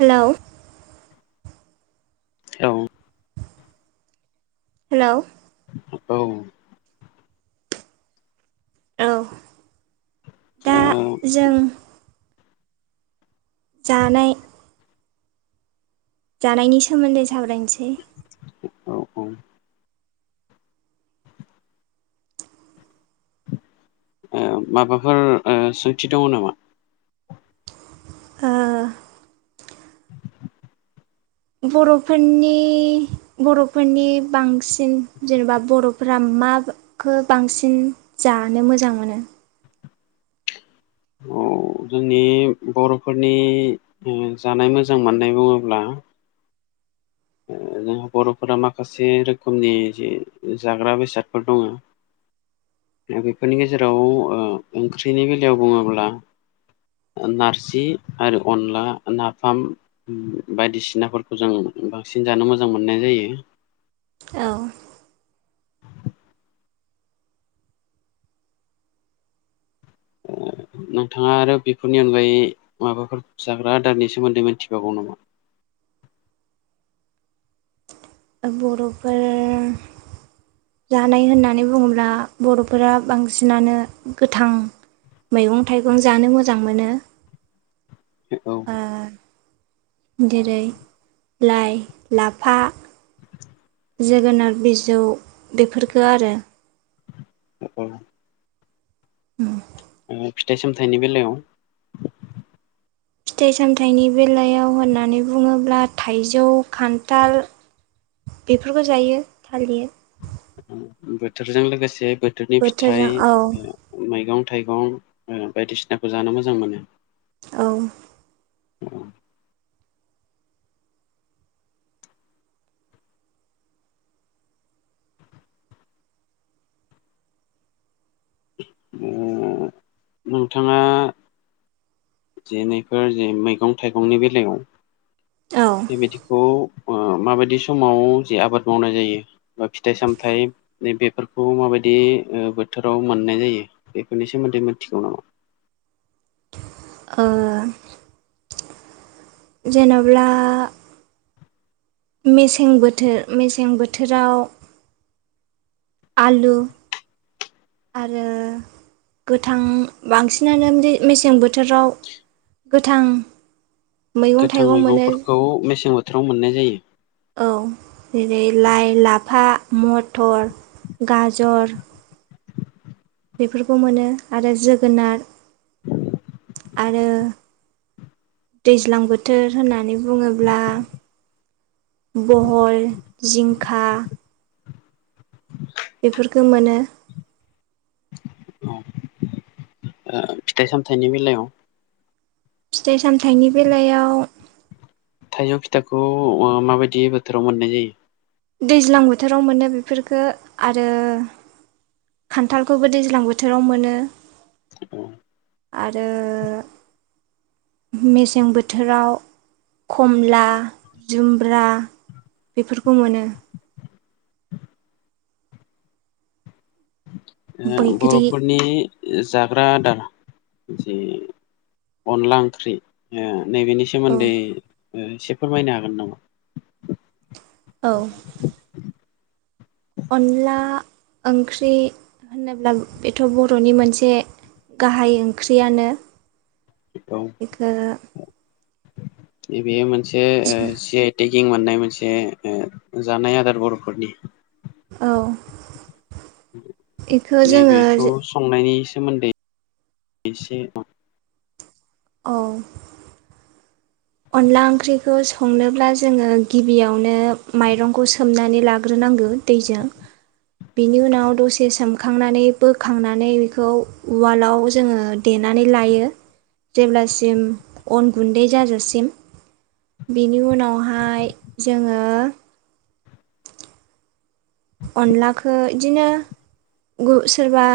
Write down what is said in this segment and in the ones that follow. Hello औ hello औ औ दा औ जों जानाय जानायनि सोमोन्दै साबरायनोसै औ औ माबाफोर सोंथि दङ नामा ओ बर'फोरनि बर'फोरनि बांसिन जेनेबा बर'फोरा मा खौ बांसिन जानो मोजां मोनो औ जोंनि बर'फोरनि जानाय मोजां मोननाय बुङोब्ला जोंहा बर'फोरा माखासे रोखोमनि जि जाग्रा बेसादफोर दङ [inaudible] दा बेफोरनि गेजेराव ओंख्रिनि बेलायाव बुङोब्ला नारजि आरो अनला नाफाम बायदिसिनाफोरखौ जों बांसिन जानो मोजां मोननाय जायो औ ओ नोंथाङा आरो बेफोरनि अनगायै माबाफोर जाग्रा आदारनि सोमोन्दै मोनथिबावगौ नामा? बर'फोर जानाय होननानै बुङोब्ला बर'फोरा बांसिनानो गोथां। मैगं थाइगं जानो मोजां मोनो। औ ओ जेरै लाइ लाफा। जोगोनार बिजौ बेफोरफोरखो आरो। औ औ [inaudible] ओ फिथाइ सामथाइनि बेलायाव फिथाइ सामथाइनि बेलायाव होननानै बुङोब्ला थाइजौ खान्थाल। बेफोरबो जायो थालिर। बोथोरजों लोगोसे बोथोरनि बोथोरजों फिथाइ। औ ओ मैगं थाइगं ओ बायदिसिनाखौ जानो मोजां मोनो। औ। अ' नोंथाङा जे नैफोर जे मैगं थाइगंनि बेलायाव औ बेबायदिखौ ओ माबायदि समाव जे आबाद मावनाय जायो बा फिथाइ सामथाइ। नै बेफोरखौ माबायदि ओ बोथोराव मोननाय जायो बेफोरनि सोमोन्दै मोनथिगौ नामा? ओ जेनोब्ला मेसें बोथोर मेसें बोथोराव आलु आरो गोथां बांसिनानो मे मेसें बोथोराव गोथां। मैगं गोथां थाइगं मोनो मैगंफोरखौ मेसें बोथोराव मोननाय जायो। औ जेरै लाइ लाफा मथर गाजर। बेफोरखौ मोनो आरो जोगोनार। आरो दैज्लां बोथोर होननानै बुङोब्ला। बहल जिंखा। बेफोरखो मोनो। ओ फिथाइ सामथाइनि बेलायाव? फिथाइ सामथाइनि बेलायाव थाइजौ फिथाइखौ ओ माबायदि बोथोराव मोननाय जायो? दैज्लां बोथोराव मोनो बेफोरफोरखो आरो खान्थालखौबो दैज्लां बोथोराव मोनो। औ आरो मेसें बोथोराव खमला जुमब्रा बेफोरखौ मोनो। ओ बैग्रि बर'फोरनि जे जाग्रा आदार जे अनला ओंख्रि। ओ नैबेनि औ सोमोन्दै एसे फोरमायनो हागोन नामा? औ अनला ओंख्रि होनोब्ला बेथ' बर'नि मोनसे गाहाय ओंख्रियानो औ बेखो जे बेयो मोनसे ओ सि आइ टेकिं मोननाय मोनसे ओ जानाय आदार बर'फोरनि। औ एखो जोङो नैबेखौ संनायनि सोमोन्दै एसे औ। अनला ओंख्रिखौ संनोब्ला जोङो गिबियावनो माइरंखौ सोमनानै लाग्रोनांगोन। दैजों। बिनि उनाव दसे सोमखांनानै बोखांनानै बेखौ उवालाव जोङो देनानै लायो। जेब्लासिम अन गुन्दै जाजासि म। बिनि उनावहाय जोङो अनलाखो इदिनो गु सोरबा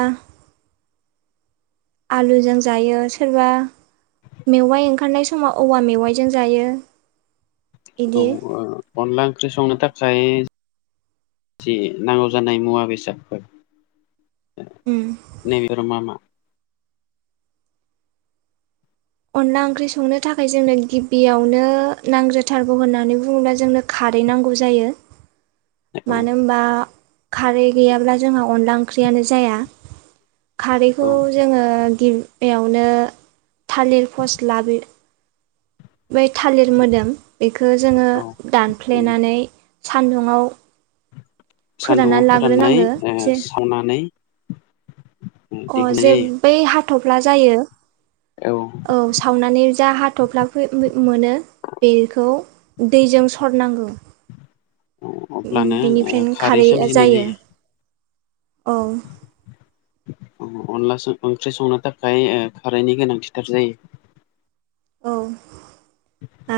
आलुजों जायो सोरबा मेवाइ ओंखारनाय समाव औवा मेवाइजों जायो। औ ओ बिदि अनला ओंख्रि संनो थाखाय जि नांगौ जानाय मुवा बेसादफोर नैबेफोर मा मा? अनला ओंख्रि संनो थाखाय जोंनो गिबियावनो नांजथारगौ होननानै बुङोब्ला जोंनो खारै नांगौ जायो। औ मानो होनबा खारै गैयाब्ला जोंहा अनला ओंख्रियानो जाया। खारैखौ औ जोङो गिबियावनो थालिर फस्ला बि बै थालिर मोदोम बेखौ जोङो औ दानफ्लेनानै सान्दुंआव सान्दुंआव फोराननाय ओ जे सावनानै। अ जे दिहुननाय बै हाथ'फ्ला जायो औ सावनानै जा हाथ'फ्ला फो मो-मोनो। बेखौ दैजों सरनांगौ। उम अब्लानो ओ बिनिफ्रायनो खारै खारैआ सोमजिनाय जायो औ। अ अनला स ओंख्रि संनो थाखाय ओ खारैनि गोनांथिथार जायो। औ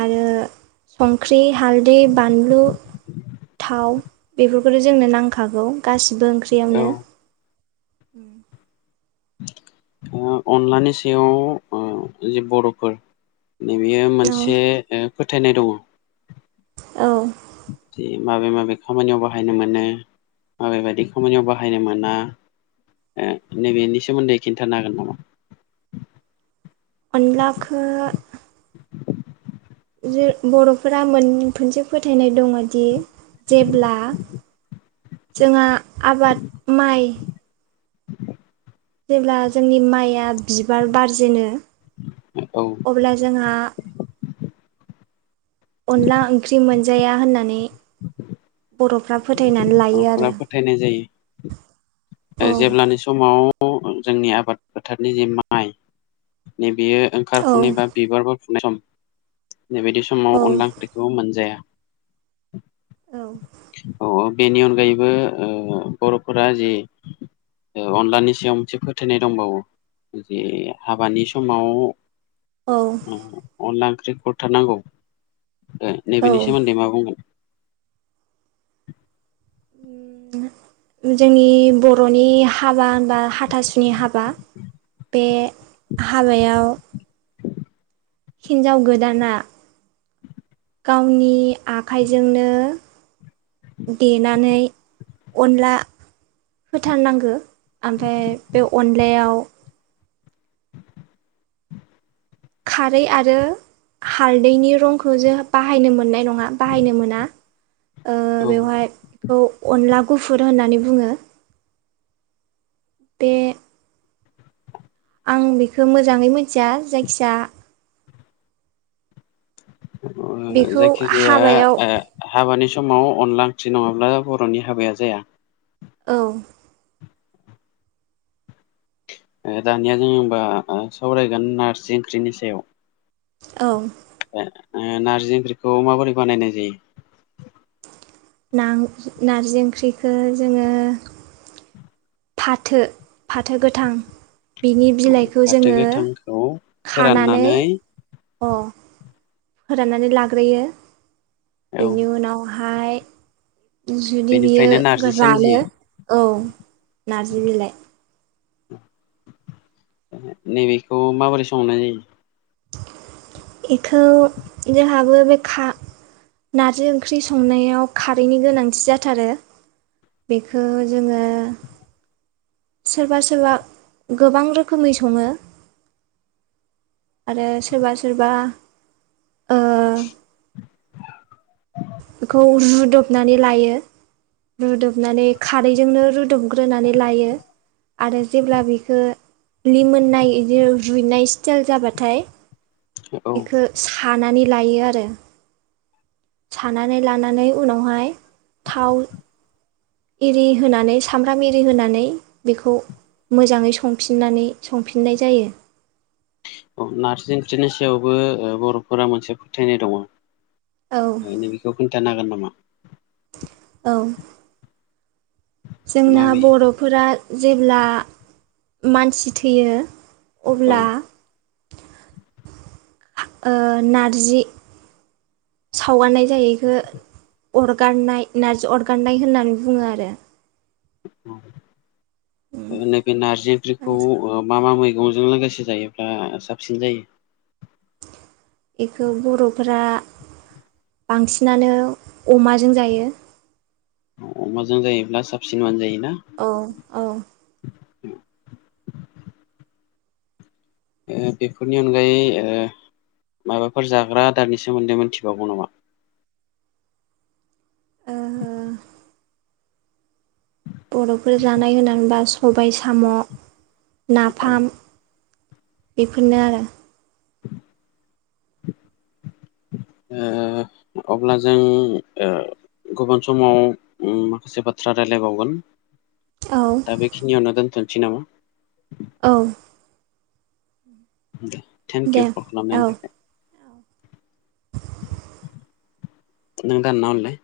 आरो संख्रि, हालदै, बानलु थाव बेफोरखौथ' जोंनो नांखागौ गासिबो औ ओंख्रियावनो। उम। ओ अनलानि सायाव ओ जे बर'फोर नैबेयो औ मोनसे ओ फोथायनाय दङ'। औ। जि माबे माबे खामानियाव बाहायनो मोनो। माबे बायदि खामानियाव बाहायनो मोना ओ नैबेनि सोमोन्दै खिन्थानो हागोन नामा? अनलाखो जो बर'फोरा मोनसे फोथायनाय दङ'दि जेब्ला जोंहा आबाद माइ जेब्ला जोंनि माइया बिबार बारजेनो औ। अब्ला जोंहा अनला ओंख्रि मोनजाया होननानै बर'फ्रा फोथायनानै लायो न'खरा आरो। फोथायनाय जायो ओ औ जेब्लानि समाव जोंनि आबाद फोथारनि जे माइ नैबेयो औ ओंखारफुनाय बा बिबारबो फुनाय सम बेबायदि समाव औ अनला ओंख्रिखौ मोनजाया। औ औ औ। बेनि अनगायैबो ओ बर'फोरा जि ओ अनलानि सायाव मोनसे फोथायनाय दंबावो। जे हाबानि समाव औ ओ अनला ओंख्रि खरथार नांगौ। ओ नैबेनि औ सोमोन्दै मा बुंगोन? [inaudible] जोंनि बर'नि हाबा होनबा हाथासुनि हाबा। बे हाबायाव हिन्जाव गोदाना गावनि आखाइजोंनो देनानै अनला होथारनांगौ ओमफ्राय बे अनलायाव [inaudible] खारै आरो हालदैनि रंखौ जों बाहायनो मोननाय नङा बाहायनो मोना औ बेवहाय बेखौ अनला गुफुर होननानै बुङो। बेे आं बेखौ मोजाङै मिथिया जायखिजाया बेखौ जायखिजाया हाबायाव हाबानि समाव अनला ओंख्रि नङाब्ला बर'नि हाबाया जाया। औ दानिया जोंबा सावरायगोन नारजि ओंख्रिनि सायाव औ नारजि ओंख्रिखौ माबोरै बानायनाय जायो? नारजि ओंख्रिखौ जोङो फाथो फाथो गोथां बिनि औ बिलाइखौ फाथो जोङो गोथांखौ खानानै फोराननानै अ फोराननानै लाग्रोयो। औ बेनि उनावहाय जुदि बेनिफ्रायनो बियो नारजि रानो सोमजियो औ नारजि बिलाइ नैबेखौ माबोरै सोंहरनाय जायो बेखौ जोंहाबो बे खा नारजि ओंख्रि संनायाव खारैनि गोनांथि जाथारो। बेखौ जोङो सोरबा सोरबा गोबां रोखोमै सङो। आरो सोरबा सोरबा ओ [inaudible] बेखौ रुदबनानै लायो। रुदबनानै खारैजोंनो रुदोबग्रोनानै लायो। आरो जेब्ला बेखौ लि मोननाय बिदि रुइनाय सिटेल जाबाथाय औ बेखौ सानानै लायो आरो। सानानै लानानै उनावहाय थाव एरि होनानै सामब्राम एरि होनानै बेखौ मोजाङै संफिननानै संफिननाय जायो। औ नार्सि ओट्रिनि सायावबो बर'फोरा मोनसे फोथायनाय दङ। औ बेखौ खोन्थानो हागोन नामा? औ जोंना माबे बर'फोरा जेब्ला मानसि थैयो औ अब्ला नारजि सावगारनाय जायो इखो अरगारनाय नारजि अरगारनाय होननानै बुङो आरो। नैबे नारजि ओंख्रिखौ मा मा मैगंजों लोगोसे जायोब्ला साबसिन जायो? बेखौ बर'फोरा बांसिनानो अमाजों जायो। अमाजों जायोब्ला साबसिन मोनजायोना? औ औ ओ बेफोरनि अनगायै ओ माबाफोर जाग्रा आदारनि सोमोन्दै मोनथिबावगौ नामा? बर'फोर जानाय होननानैबा सबाय साम' औ ओ नाफाम बेफोरनो आरो ओ अब्ला जों ओ गुबुन समाव माखासे बाथ्रा रायलायबावगोन औ दा बेखिनियावनो दोन्थ'नोसै नामा औ दे थेंक इउ दे औ [unintelligible] नों दानना हरलाय